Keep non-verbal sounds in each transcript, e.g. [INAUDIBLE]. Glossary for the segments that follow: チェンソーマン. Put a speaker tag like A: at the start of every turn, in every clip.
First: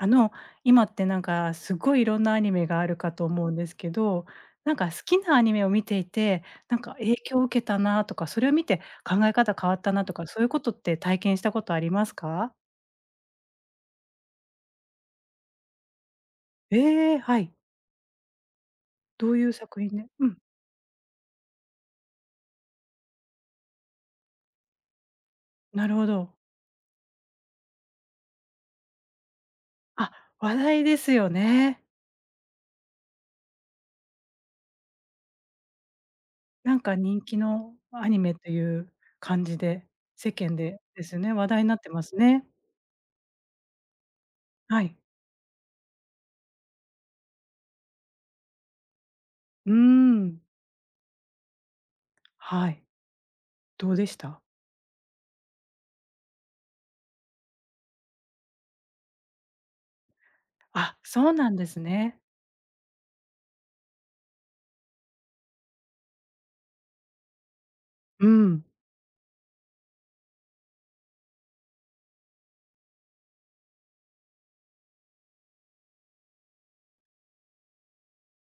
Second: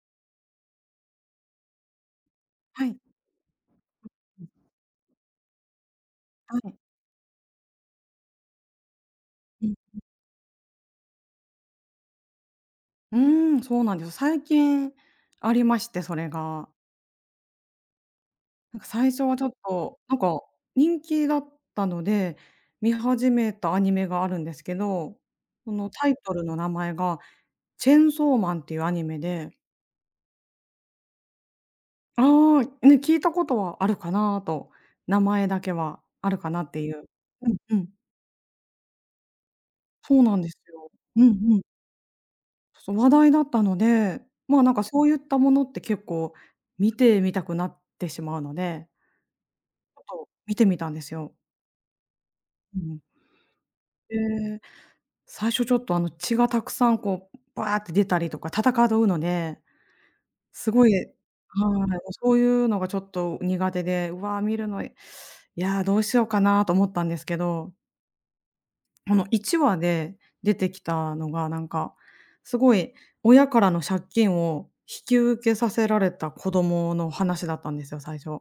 A: あの、今ってなんかすごいいろんなアニメが
B: は
A: ある
B: い。
A: かと思うんですけど、なんか好きなアニメを見ていて、
B: は
A: な
B: い。
A: んか影響を受けたなとか、それを見て考え方
B: う
A: 変
B: ん。
A: わったなとか、そういうことって体験したことありますか？
B: うーん、そうなんです。最近ありまして、それが。
A: ええ、はい。
B: なんか最初
A: ど
B: は
A: う
B: ち
A: い
B: ょっ
A: う作品
B: と、
A: ね
B: なん
A: うん、
B: か人気だったので、見始めたアニメがあるんですけど、そ
A: な
B: の
A: るほ
B: タイト
A: ど。
B: ルの名前がチェンソーマンっていうアニメで。
A: あ、話題ですよね。
B: ああ、ね、聞いたことはあるかなと、名前だけはあるかなっ
A: な
B: て
A: ん
B: い
A: か
B: う。
A: 人気
B: うんう
A: の
B: ん。
A: アニメという感じで、
B: そう
A: 世
B: なんで
A: 間
B: す
A: で
B: よ。
A: です
B: うん
A: ね、話
B: うん。
A: 題になってますね。
B: そう、話題だったので、まあ、なんか
A: はい。
B: そういったものって結構見てみたくなってしまうので、
A: うー
B: ちょっと
A: ん。
B: 見てみたんですよ。
A: は
B: う
A: い。
B: ん。
A: どうでした？
B: で、最初ちょっと血がたくさんこうバーって出たりとか、戦うので、すごい。
A: あ、
B: はい、
A: そうなんですね。
B: そういうのがちょっと苦手で、うわ、見るの嫌、どうしようかなと思ったんですけど、
A: うん。
B: この1話で出てきたのが、なんか、すごい親からの借金を引き受けさせられた子供の話だったんですよ、最初。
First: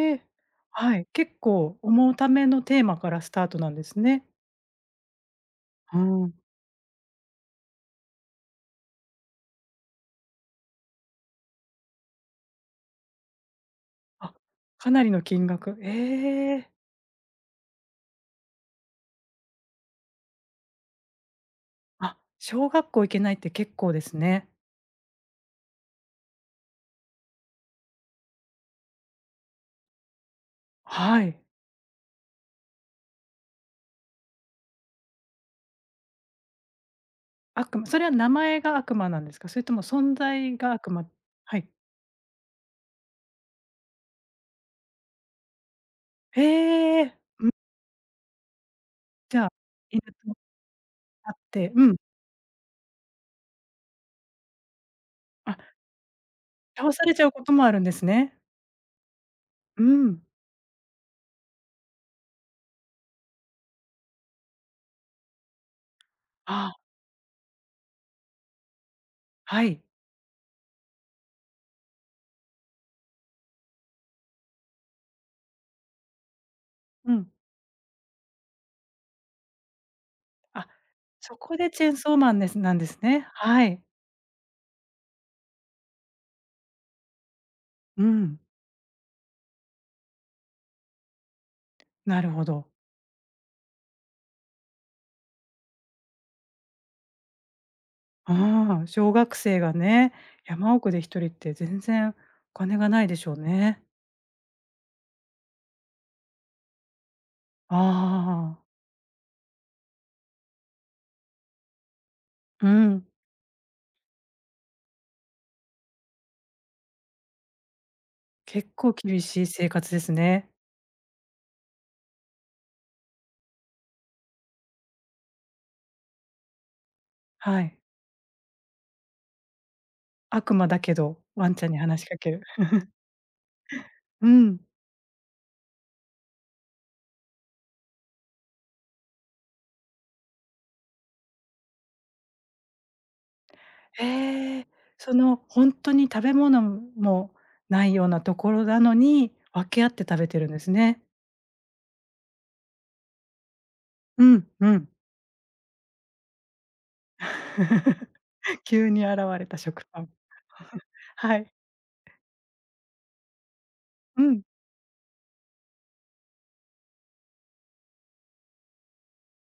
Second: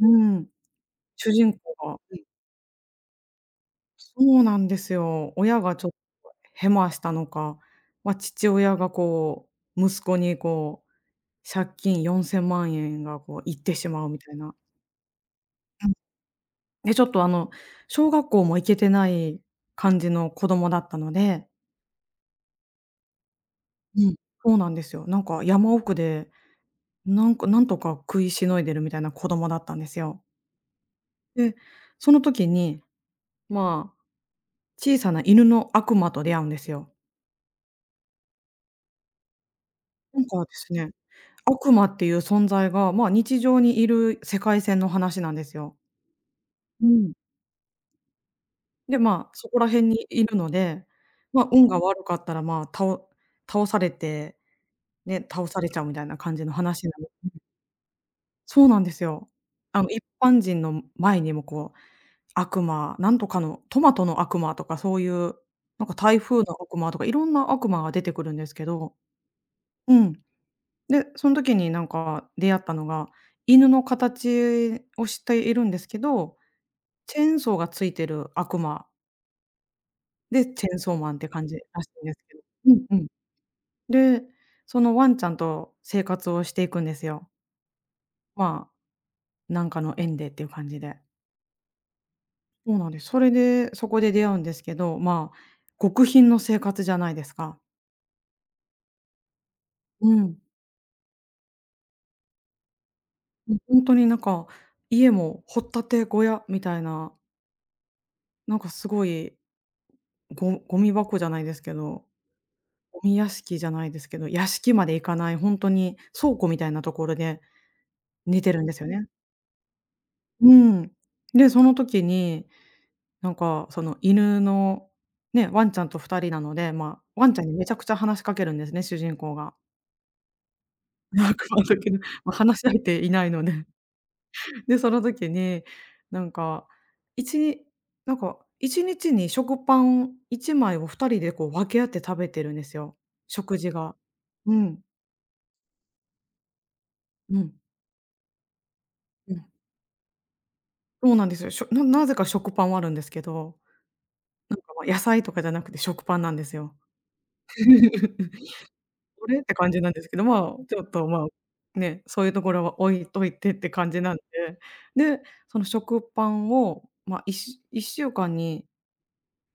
B: う
A: え。
B: ん。
A: はい、
B: 主
A: 結
B: 人公
A: 構
B: が、う
A: 重
B: ん。
A: ためのテーマからスタートなんです
B: そ
A: ね。
B: うなんですよ。親がちょっ
A: うん。
B: とヘマしたのか、ま、父親がこう、息子にこう、借金4000万円がこう行ってしまうみた
A: あ、
B: いな。
A: かなりの金額。
B: うん。
A: ええ。
B: で、ちょっと小学校も行けてない感じの子供だったので。
A: あ、小学校行けないって結構
B: う
A: で
B: ん。
A: すね。
B: そうなんですよ。なんか山奥でなんかなんとか食いしのいでるみたいな子供だったんですよ。
A: はい。
B: で、その時に、まあ、小さな犬の悪魔と出会うんですよ。
A: 悪魔それは名前が悪魔なんですか？それとも存
B: なんかで
A: 在
B: す
A: が
B: ね、
A: 悪魔はい。
B: 悪魔っていう存在が、まあ、日常にいる世界線の話なんですよ。
A: え
B: うん。
A: え。
B: で、まあ、
A: じゃ
B: そ
A: あ、
B: こら辺
A: 犬
B: に
A: と
B: いるので、
A: あっ
B: まあ、運
A: て
B: が
A: うん。
B: 悪かったら、まあ、倒されて、ね、倒
A: あ、
B: されちゃうみたいな感じの話な
A: 倒
B: ん
A: されちゃ
B: で。
A: うこともあるんですね。
B: そうなんですよ。
A: う
B: 一
A: ん。
B: 般人の前にもこう悪魔、なんとかのトマトの悪魔とかそういう、なんか台風の
A: あ、
B: 悪魔とかいろんな悪魔が出てくるんですけど。
A: はい。
B: うん。で、その時になんか出会ったのが、犬の形をしているんですけど、
A: う
B: チェ
A: ん。
B: ーンソーがついてる悪魔で、チ
A: あ、
B: ェーンソーマンって
A: そ
B: 感じ
A: こで
B: ら
A: チ
B: し
A: ェン
B: いんで
A: ソー
B: す
A: マ
B: け
A: ン
B: ど。
A: ですな
B: う
A: ん
B: ん
A: で
B: う
A: す
B: ん。
A: ね。はい。
B: で、そのワンちゃんと生活をしていくんですよ。
A: うん。
B: まあ、なんかの縁でっていう感じで。
A: なるほど。
B: そうなんです。それで、そこで出会うんですけど、まあ、極貧の生活じゃないですか。
A: ああ、小学生が
B: う
A: ね、
B: ん。
A: 山奥で一人って全然お金がないでしょう
B: もうほ
A: ね。
B: んとになんか、家も掘ったて小屋みたいな、
A: あ
B: なんか
A: あ、
B: すごい、ゴミ箱じゃないですけど、
A: う
B: ゴ
A: ん、
B: ミ屋敷じゃないですけど、屋敷まで行かないほんとに倉庫みたいなところで寝てるん
A: 結
B: ですよ
A: 構
B: ね。
A: 厳しい生活ですね。
B: うん。で、その時に、なんかその犬の、ね、ワンちゃんと2人なので、まあ、ワンちゃんに
A: は
B: めちゃ
A: い。
B: くちゃ話しかけるんですね、主人公が。
A: 悪魔だけど、
B: 役
A: ワン
B: 場
A: ちゃん
B: だ
A: に
B: けど、
A: 話しかけ
B: ま、
A: る。
B: 話し相手いないので。
A: うん。
B: で、その時に、なんか、一日1日に食パン1枚を2人でこう分け合って食べてるんですよ、食事が。う
A: ええ、
B: ん、
A: その、本当に食べ物も
B: うん、
A: ないようなところなの
B: う
A: に、
B: ん。
A: 分け合って食べてるんですね。
B: そうなんですよ。しょななぜか食パンはあるんですけど、
A: うん、
B: なん
A: う
B: か、ま、
A: ん。
B: 野菜とかじゃなくて食パンなんですよ。
A: [LAUGHS]
B: [LAUGHS]
A: 急に現
B: これ？っ
A: れ
B: て
A: た
B: 感じ
A: 食
B: なんで
A: パ
B: す
A: ン。
B: けど、まあ、ちょっと、ま
A: はい。
B: あ、ね、そういうところは置いといてって感じなん
A: うん。
B: で、で、その食パンを、ま、いっし1週間に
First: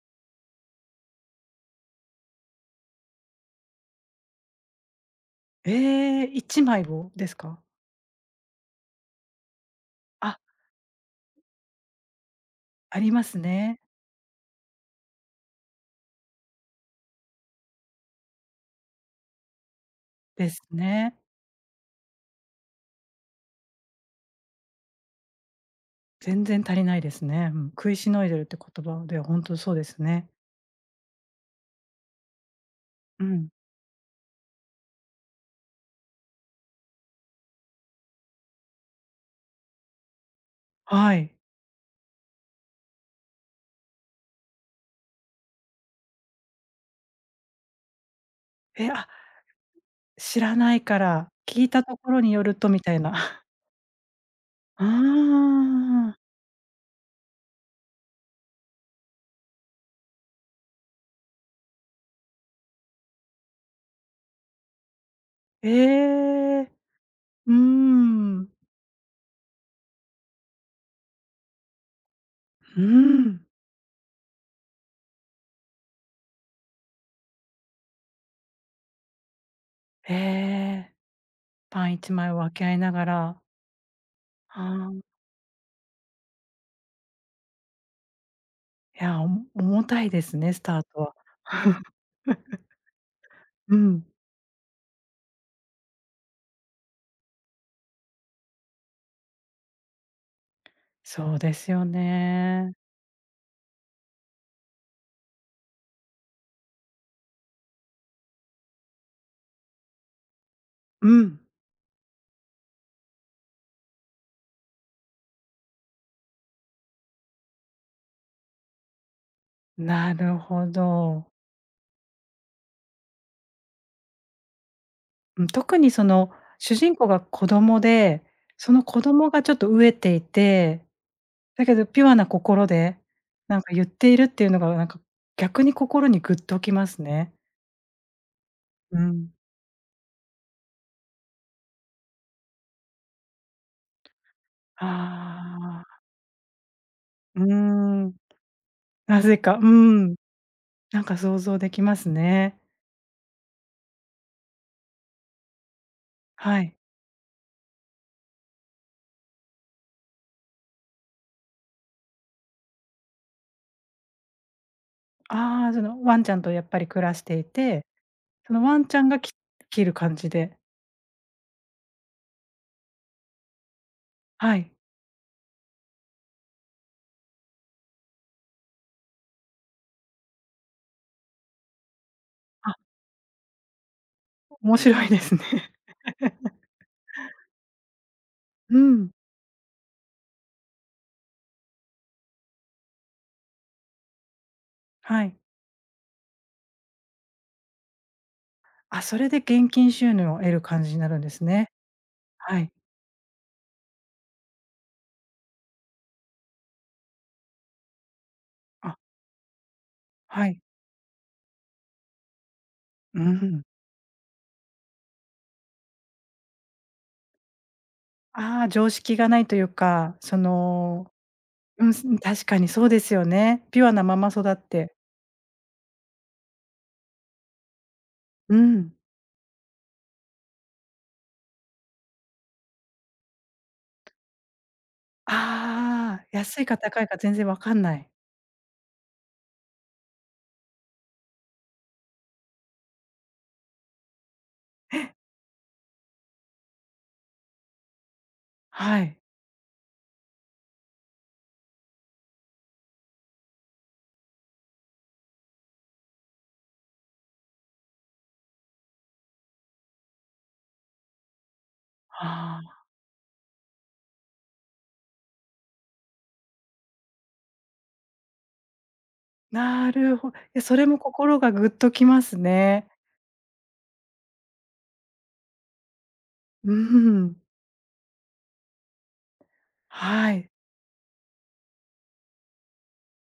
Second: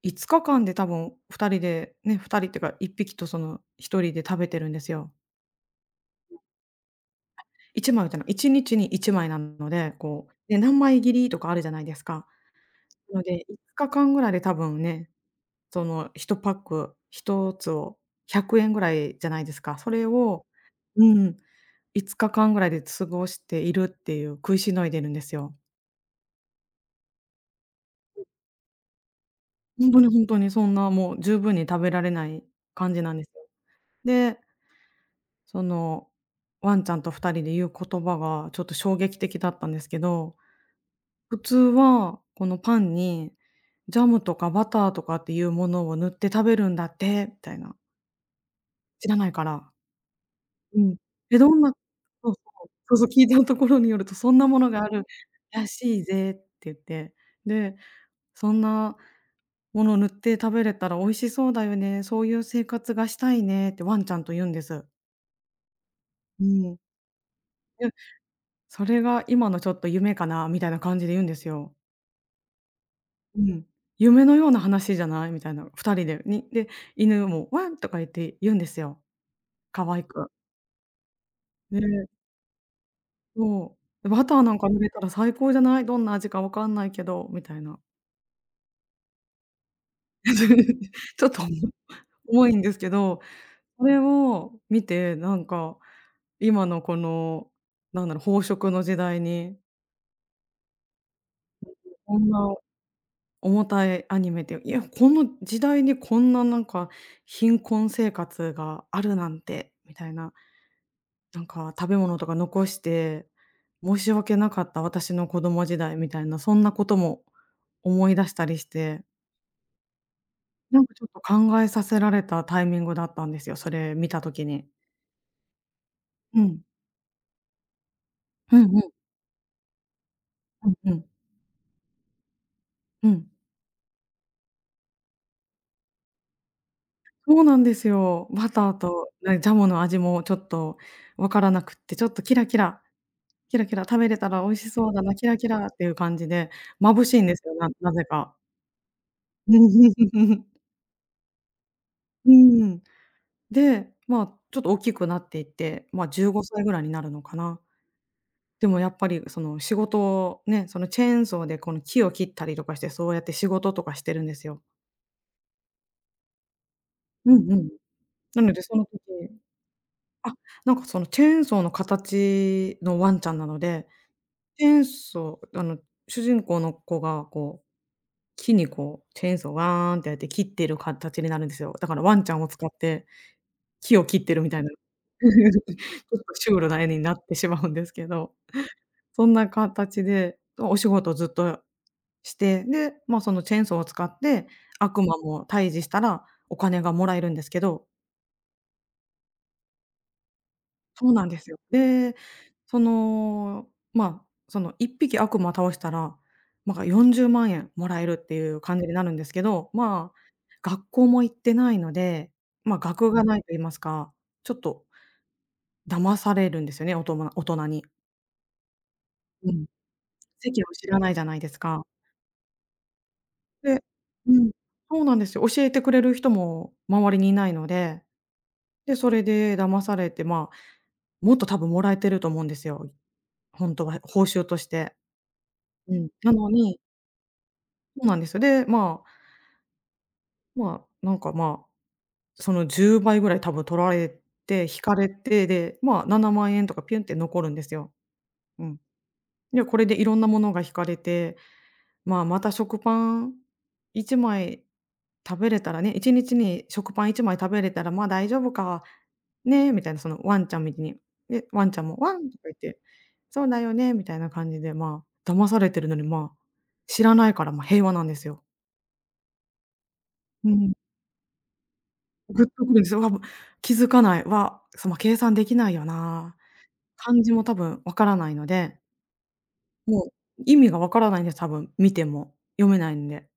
B: 5日間で多分2人で、ね、2人っていうか1匹とその1人で食べてるんですよ。
A: ええ、一枚をですか？
B: 1枚じゃない、1日に1枚なので、こ
A: あ。
B: う、ね、何枚切りとかあるじゃないですか。
A: あり
B: なの
A: ます
B: で5
A: ね。
B: 日間ぐらいで多分ね、その1パック1つを100ぐらいじゃないですか。それを、
A: です
B: う
A: ね。
B: ん、5日間ぐらいで過ごしているっていう、食いしのいでるんですよ。
A: 全然足りないですね。うん。食いしのいでるって言葉で、本当そうで
B: ほんと
A: す
B: にほん
A: ね。
B: とにそんなもう十分に食べられない感じなんで
A: う
B: すよ。
A: ん。
B: で、その、ワンちゃんと二人で言う言葉がちょっと衝撃的だったんですけど、
A: はい。
B: 普通はこのパンにジャムとかバターとかっていうものを塗って食べるんだって、みたいな。
A: え、
B: 知
A: あ、
B: らないから。
A: 知らな
B: う
A: い
B: ん。
A: から、
B: え、どん
A: 聞い
B: な
A: たところ
B: そ
A: に
B: うそ
A: よる
B: う。
A: とみ
B: そ
A: た
B: う
A: い
B: そう、
A: な。
B: 聞いた
A: [LAUGHS]
B: ところによるとそんなものが
A: あ
B: あるらしい
A: あ。
B: ぜって言って、で、そんなもの塗って食べれたら美味しそうだよね、そういう生活がしたいねってワンちゃんと言うんです。
A: え
B: う
A: え。
B: ん。
A: うー
B: で、
A: ん。
B: それが今のちょっと夢かなみたいな感じで言うんですよ。
A: うー
B: う
A: ん。
B: ん。夢のような話じゃないみたいな、2人で、犬もワンとか言って言うんですよ、可愛
A: え
B: く。
A: え。パン
B: で、
A: 一枚を分け合いながら。
B: そう、バターなん
A: あ
B: か塗れたら
A: ー、
B: 最高じゃない、どんな味かわかんないけどみたいな。
A: いや、重たいですね、スター
B: [LAUGHS]
A: トは。
B: ちょっと重いん
A: [LAUGHS]
B: ですけど、
A: う
B: それ
A: ん。
B: を見てなんか、今のこの、なんだろう、飽食の時代に、
A: そうですよ
B: こんな
A: ね。
B: 重たいアニメで、いや、この時代にこんななんか貧困生活があるなんてみたいな、
A: うん。
B: なんか食べ物とか残して申し訳なかった私の子供時代みたいな、そんなことも思い出したりして、
A: なるほ
B: なんかちょっと
A: ど。
B: 考えさせられたタイミングだったんですよ、それ見た時に。
A: うん、特にその、
B: うん。
A: 主人公が子供で、
B: うんう
A: そ
B: ん
A: の
B: う
A: 子供がちょっと飢えてい
B: ん
A: て、
B: うん。
A: だけどピュアな心で、
B: うん。
A: なんか言っているっていうのがなんか、逆に心にグッときますね。
B: そうなんですよ。バター
A: う
B: と、
A: ん。
B: ね、ジャムの味もちょっとわからなくって、ちょっとキラキラキラキラ食べれたら美味しそうだな、キラキラっ
A: あ
B: ていう
A: あ、
B: 感じで、眩しいんで
A: うー
B: すよ、ななぜ
A: ん、
B: か。
A: なぜか、うん、
B: [LAUGHS]
A: なんか想像できます
B: う
A: ね。
B: ん。で、まあ、ちょっと大きくなっていって、まあ、15
A: は
B: 歳ぐ
A: い。
B: らいになるのかな。でもやっぱりその仕事をね、そのチェーンソーでこの木を切ったりとかして、そうやって仕事とかしてるんですよ。
A: ああ、そのワンちゃんとやっぱり暮らし
B: う
A: てい
B: んうん。
A: て、
B: なの
A: そ
B: で
A: の
B: そ
A: ワ
B: の
A: ンち
B: 時、
A: ゃんが切る感じ
B: あ、
A: で、
B: なんかそのチェーンソーの形のワンちゃんなので、
A: は
B: チェー
A: い。
B: ンソー、主人公の子がこう、木にこう、チェーンソーをワーンってやって切ってる形になるんですよ。だからワンちゃんを使っ
A: あ、
B: て木を切ってるみたいな、[LAUGHS] ち
A: 面白いですね。
B: ょっとシュ
A: [LAUGHS]
B: ールな絵になってしまうんですけど、
A: うん、
B: そんな形で、お仕事をずっとして、で、まあ、そのチェーンソーを使って悪魔
A: はい。
B: も退治したらお金がもらえるんですけど。
A: あ、それで現金収入を得る感じにな
B: そう
A: るん
B: なん
A: で
B: で
A: す
B: すよ。
A: ね。
B: で、
A: はい。
B: その、まあ、その1匹悪魔倒したら、まあ、40万円もらえるっていう感じに
A: あ、
B: なるんですけど、まあ、
A: はい。
B: 学校も行ってないので、まあ、学
A: う
B: がないと言い
A: ん。
B: ますか、ちょっと騙されるんですよね、おとま大人に。
A: ああ、常識がない
B: う
A: とい
B: ん。
A: うか、そ
B: 籍を知らな
A: の、
B: いじゃないですか。
A: うん、確かにそうですよね。ピ
B: で、
A: ュアなまま
B: う
A: 育
B: ん、
A: って。
B: そうなんですよ。教えてくれる人も周りにいないので、
A: う
B: で、
A: ん。
B: それで騙されて、まあ、もっと多分もらえてると思うんですよ。本当は、報酬として。うん、
A: ああ、
B: なの
A: 安いか
B: に
A: 高いか全然わかんな
B: そう
A: い。
B: なんですよ。で、まあ、なんか、まあ、その10倍ぐらい多分取られて、引かれて、で、まあ、7万円とかピュンって残るんですよ。うん。
A: はい。
B: で、これでいろんなものが引かれて、まあ、また食パン1枚食べれたらね、1日に食パン1枚食べれたら、まあ、大丈夫か、ね、みたいな、そのワンちゃんみたいに。で、ワンちゃんも「ワン」とか言っ
A: あ
B: て、
A: あ、
B: 「そうだよね」みたいな感じで、まあ、騙されてるのに、まあ、知らないから、ま、平和なんですよ。
A: なるほい
B: う
A: や
B: ん、
A: それも心がぐっときます
B: グッとくるんで
A: ね。
B: すよ。気づかない、の計算できないよな、
A: う
B: 漢字
A: ん。
B: も多分分からないので、も
A: は
B: う
A: い。
B: 意味が分からないんです、多分見ても、読めないんで。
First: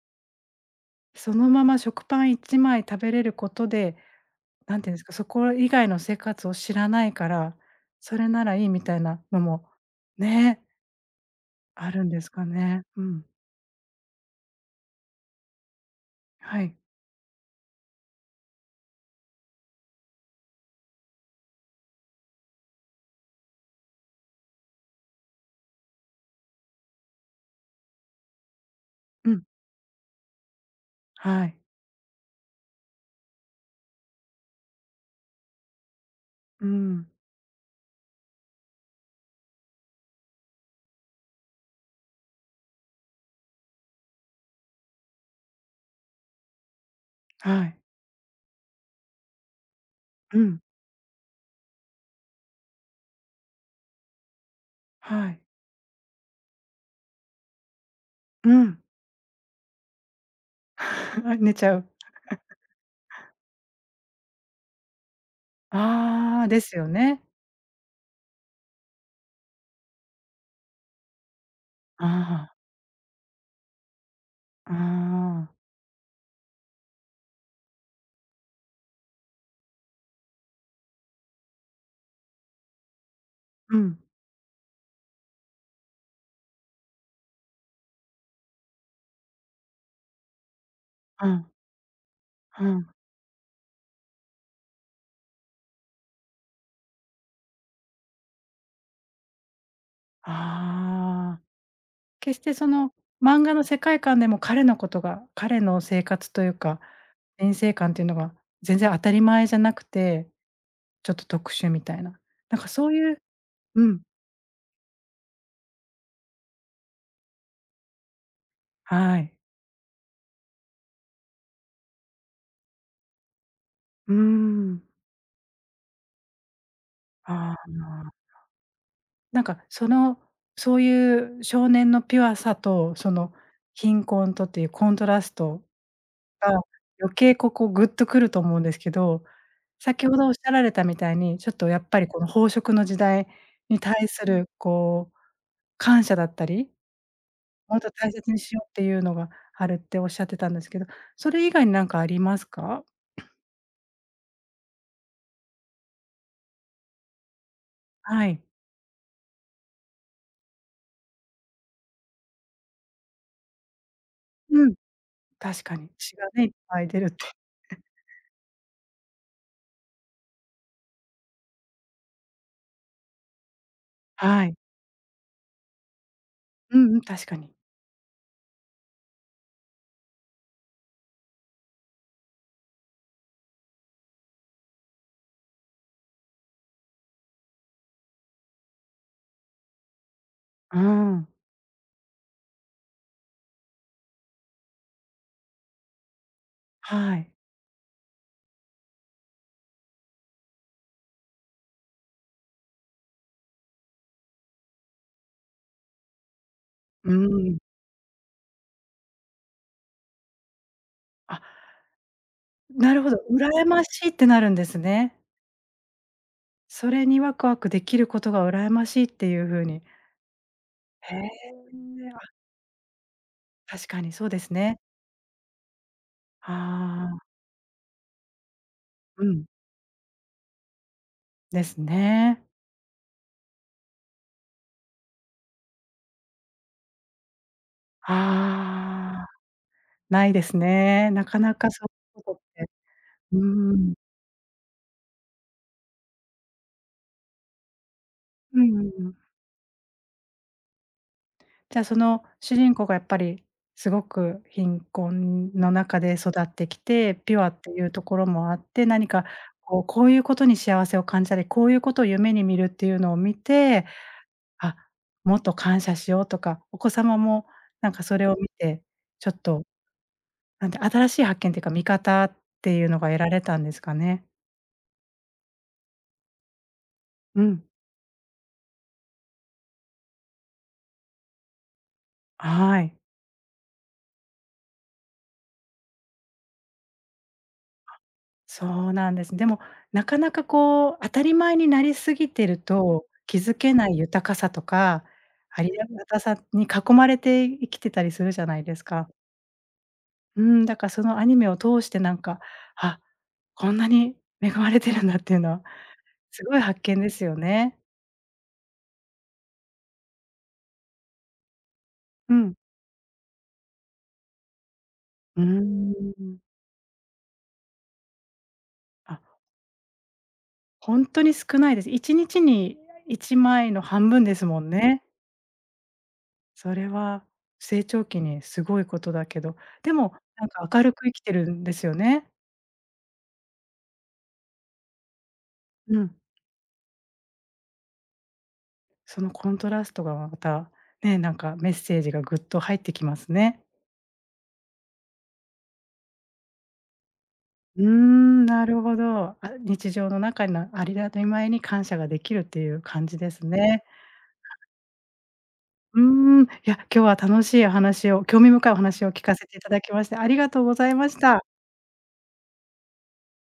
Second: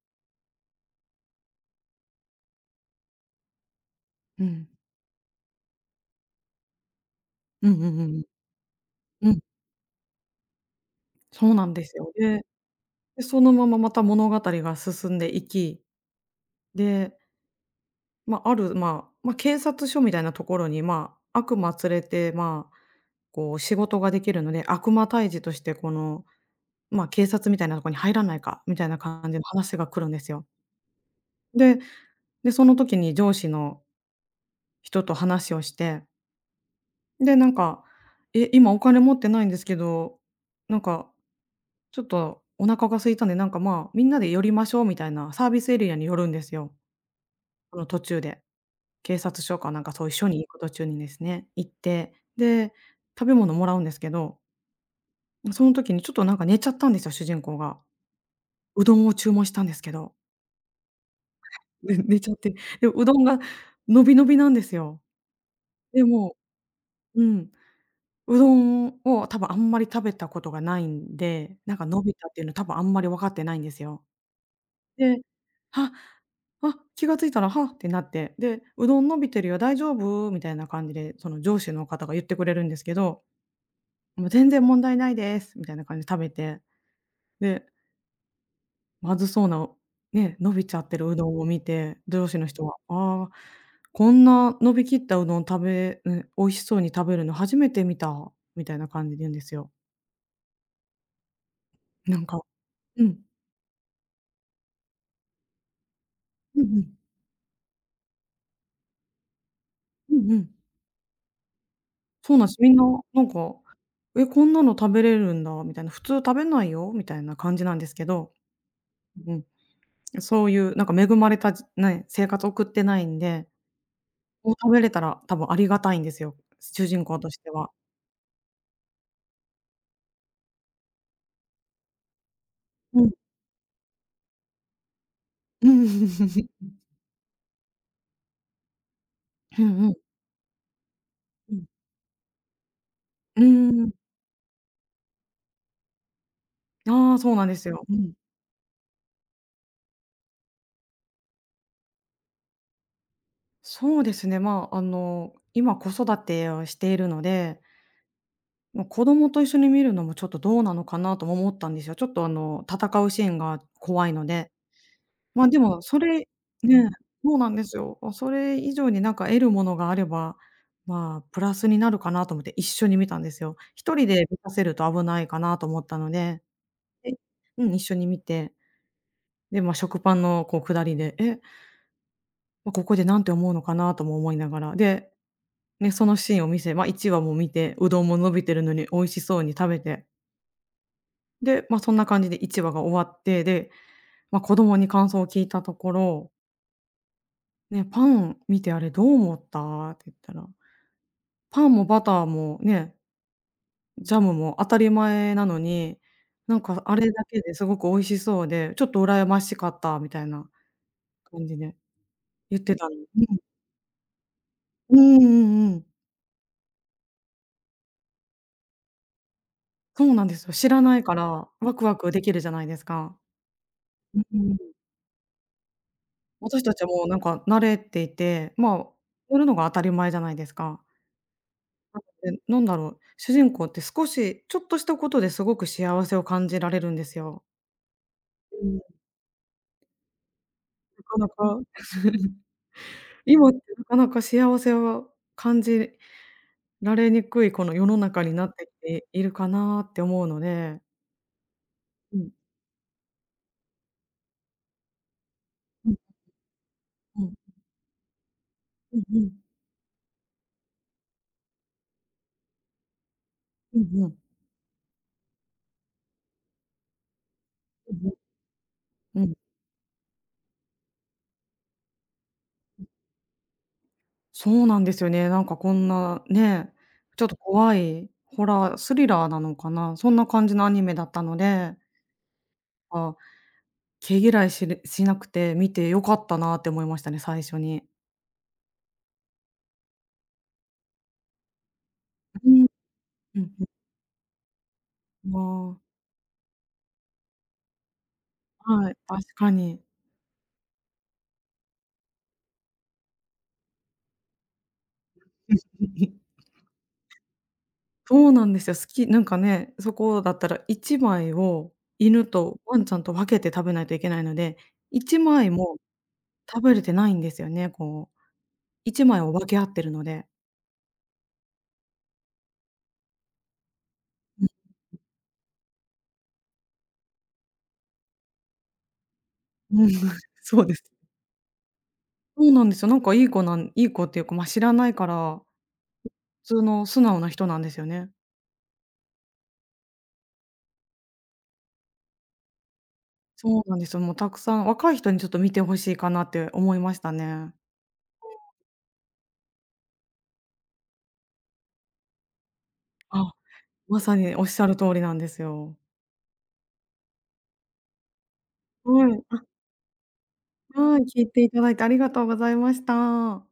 A: そのまま食パン1枚食べれることで
B: うん。
A: なんていうんですか、そこ以外の生活を知らないから、
B: うんうんうんう
A: そ
B: ん。
A: れならいいみたいな
B: う
A: の
B: ん、
A: も、ね、
B: そうなんで
A: あ
B: す
A: るん
B: よ。
A: です
B: で、
A: かね。うん。
B: そのまままた物語が進んでいき、
A: はい。
B: で、まあ、ある、まあ、まあ、警察署みたいなところに、まあ、悪魔連れて、まあ、こう仕事ができるので、悪魔退治としてこの、まあ、警察みたいなところに入らないかみたいな感じ
A: う
B: の
A: ん。
B: 話が来るんですよ。
A: はい。
B: で、で、その時に上司の人と話をして、
A: うん。
B: で、なんか、「え、今お金持ってないんですけど、なんか、ちょっとお腹が空いたんで、なんか、まあ、みんなで寄りましょう」みたいな、サービスエリアに寄るんですよ。
A: は
B: あ
A: い。
B: の、途中で。警察署かなんか、そう一緒
A: う
B: に行く
A: ん。
B: 途中にですね、行って、で、食べ物もらうんですけど、
A: はい。
B: その時にちょっと、なんか、寝ちゃったんですよ、主人公が。
A: うん。
B: うどんを注文したんですけど、
A: [LAUGHS] 寝ちゃう。
B: ね寝ちゃって、で、うどんがのびのびなんですよ。でも、
A: ああ、ですよね。
B: うん。うどんを多分あんまり食べたことがないんで、なんか伸びたっていう
A: あ
B: の多分あんまり分かってないんですよ。
A: あ、
B: で、
A: ああ。
B: は、あ、気が付いたら、はってなって、で、「うどん伸びてるよ、大丈夫？」みたいな感じで、その上司の方が言ってくれるんですけど、
A: うん、
B: もう「全然問題ないです」みたいな感じで食べて、で、まずそうな、ね、伸びちゃってるうど
A: う
B: んを
A: ん、
B: 見て、上司の人
A: う
B: は、
A: ん。
B: 「ああ、こんな伸びきったうどん食べ美味しそうに食べるの初めて見た」みたいな感じで言うんですよ。
A: ああ。
B: なん
A: 決し
B: か、
A: てその
B: うん。
A: 漫画の世界観でも彼のことが、彼の生活という
B: うん
A: か、
B: うん。
A: 人生観っていうのが全然当たり前じゃなく
B: う
A: て
B: んうん。
A: ちょっと特殊みたいな。
B: そうなんです。
A: なんか
B: みんな、
A: そういう、
B: なんか、
A: うん、
B: 「え、こんなの食べれるんだ」みたいな、「普通食べないよ」みたいな感じなんですけど、
A: は
B: う
A: い。
B: ん、そういうなんか恵まれたじね、生活送ってないんで、
A: うー
B: こう食べ
A: ん。
B: れたら多分ありがたいんですよ、主人公として
A: ああ、
B: は。
A: なんかその、そういう少年のピュアさと、
B: うん。
A: その貧困とっていうコントラスト
B: う
A: が、
B: ん。
A: 余計ここグッとくると思うんですけど、
B: うんうん。
A: 先ほどおっしゃられたみたいに、ちょっ
B: うん。
A: とやっぱりこの飽食の時代に
B: ん。
A: 対するこう、感謝だったり、
B: ああ、そうなんです
A: もっ
B: よ。
A: と
B: うん。
A: 大切にしようっていうのがあるっておっしゃってたんですけど、それ以外になんかありますか？
B: そうですね、まあ、あの、今子育てをしているので、
A: はい。
B: もう子供と一緒に見るのもちょっとどうなのかなとも思ったんですよ。ちょっとあの、戦うシーンが怖いので。
A: うん。
B: まあ、で
A: 確か
B: も
A: に。
B: そ
A: 血
B: れ
A: がね、いっぱ
B: ね、
A: い出るって。
B: そうなんですよ。あ、それ以上になんか得るものがあれば、まあ、プラスになるかなと思って一緒に見たんですよ。一人で見
A: は
B: さ
A: い。
B: せると危ないかなと思ったので、
A: うんうん、
B: え、
A: 確かに。
B: うん、一緒に見て、で、まあ、食パンのこう下りで、え、ま、ここでなんて思うのかなとも思いながら、で、ね、そのシーンを見せ1話も見て、うどんも伸びてるのに美味しそうに食べて、
A: うーん。
B: で、まあ、そんな感じで1話が終わって、で、まあ、子供に感想を聞いたところ、
A: はい。
B: 「ね、パン見てあれどう思った？」って言ったら、「パンもバターもね、ジャムも当たり前なのに、なんかあれ
A: う
B: だけ
A: ー
B: で
A: ん。
B: すごく美味しそうで、ちょっと羨ましかった」みたいな
A: あ、
B: 感じで言ってた
A: な
B: の。う
A: るほど、
B: ん。
A: 羨ましいってなるんです
B: う
A: ね。
B: んうんうん。
A: それにワクワクできることが羨ましいっていう風に。
B: そうなんですよ。知らないか
A: へえ、
B: らワクワク
A: あ、
B: できるじゃないですか。
A: 確かに
B: う
A: そうです
B: ん。
A: ね。
B: 私たちはもう
A: あ
B: な
A: あ、
B: んか慣れていて、まあ、
A: う
B: や
A: ん、
B: るのが当たり前じゃないですか。
A: です
B: え、
A: ね。
B: なんだろう、主人公って少しちょっとしたことですごく幸せを感じられるんですよ。うん。な
A: ああ、ないですね。
B: か
A: な
B: な
A: かな
B: か、
A: かそういうことって。う
B: 今って
A: ー
B: な
A: ん。
B: かなか幸せを感じられにくいこの世の中になっ
A: う
B: てき
A: んうん
B: て
A: うん。
B: いるかなって思うので。
A: じゃあ、そ
B: う
A: の
B: ん、
A: 主人公がやっぱりすごく貧困の
B: うん、
A: 中で育ってきて、
B: うん、
A: ピュアっていうところもあって、
B: うん
A: 何
B: う
A: か
B: ん、
A: こうこういうことに幸せを感じたり、こういうことを夢に見るっていうのを見
B: う
A: て、
B: んうん、
A: あ、もっと感謝しようとか、お子様もなん
B: う
A: か
B: ん
A: それを見て、
B: うん、う
A: ちょ
B: ん。
A: っとなんて新しい発見っていうか、見方っていうのが得られたんですかね。
B: そうなんですよね。なんかこんなね、ちょっと
A: うん、
B: 怖いホラー、スリラーなのかな、そんな感じのアニメだったので、
A: はい。
B: あ、毛嫌いしなくて、見て良かったなって思いましたね、最初に。
A: そうなんです。でも、なかなかこう、当たり前になりすぎて
B: う
A: る
B: ん。
A: と、気
B: うん
A: づ
B: うん。
A: けない豊かさとか、あり
B: あ
A: がたさに囲まれて生きてたりするじゃない
B: あ、
A: です
B: はい、
A: か。
B: 確かに。
A: うん、だからそのアニメを通してなんか、あ、こんなに恵まれてるんだっていうのは、すごい発見ですよね。
B: そうなんですよ。なんかね、そこだったら1枚を犬
A: うん。
B: とワンちゃんと分けて食べないといけないので、1
A: うー
B: 枚も
A: ん。
B: 食べれてないんですよね、こう、1
A: あ、
B: 枚を分け合ってるので。
A: ほんとに少ないです。1日に1枚の半分ですもんね。それは成長期にすごいことだけど、
B: うんうん、
A: でも
B: [LAUGHS]
A: なん
B: そう
A: か
B: です。
A: 明るく生きてるんですよね。
B: そうなんですよ。なんかいい子っていうか、ま、知らないから、
A: うん。
B: 普通の素直な人なんですよね。
A: そのコントラストがまた、ね、なんかメッセージがぐっと入ってきます
B: そ
A: ね。
B: うなんですよ。もうたくさん若い人にちょっと見てほしいかなって思いましたね。
A: うーん、なるほど。あ、日常の中のありがたいまいに感謝ができるっていう感じで
B: あ、
A: すね。
B: まさにおっしゃる通りなんですよ。
A: うーん、いや、今日は楽しいお話を興味深いお話
B: は
A: を
B: い、
A: 聞か
B: あ、
A: せていただきまして、ありがとうござい
B: はい、
A: まし
B: 聞いて
A: た。
B: いただいてありがとうございました。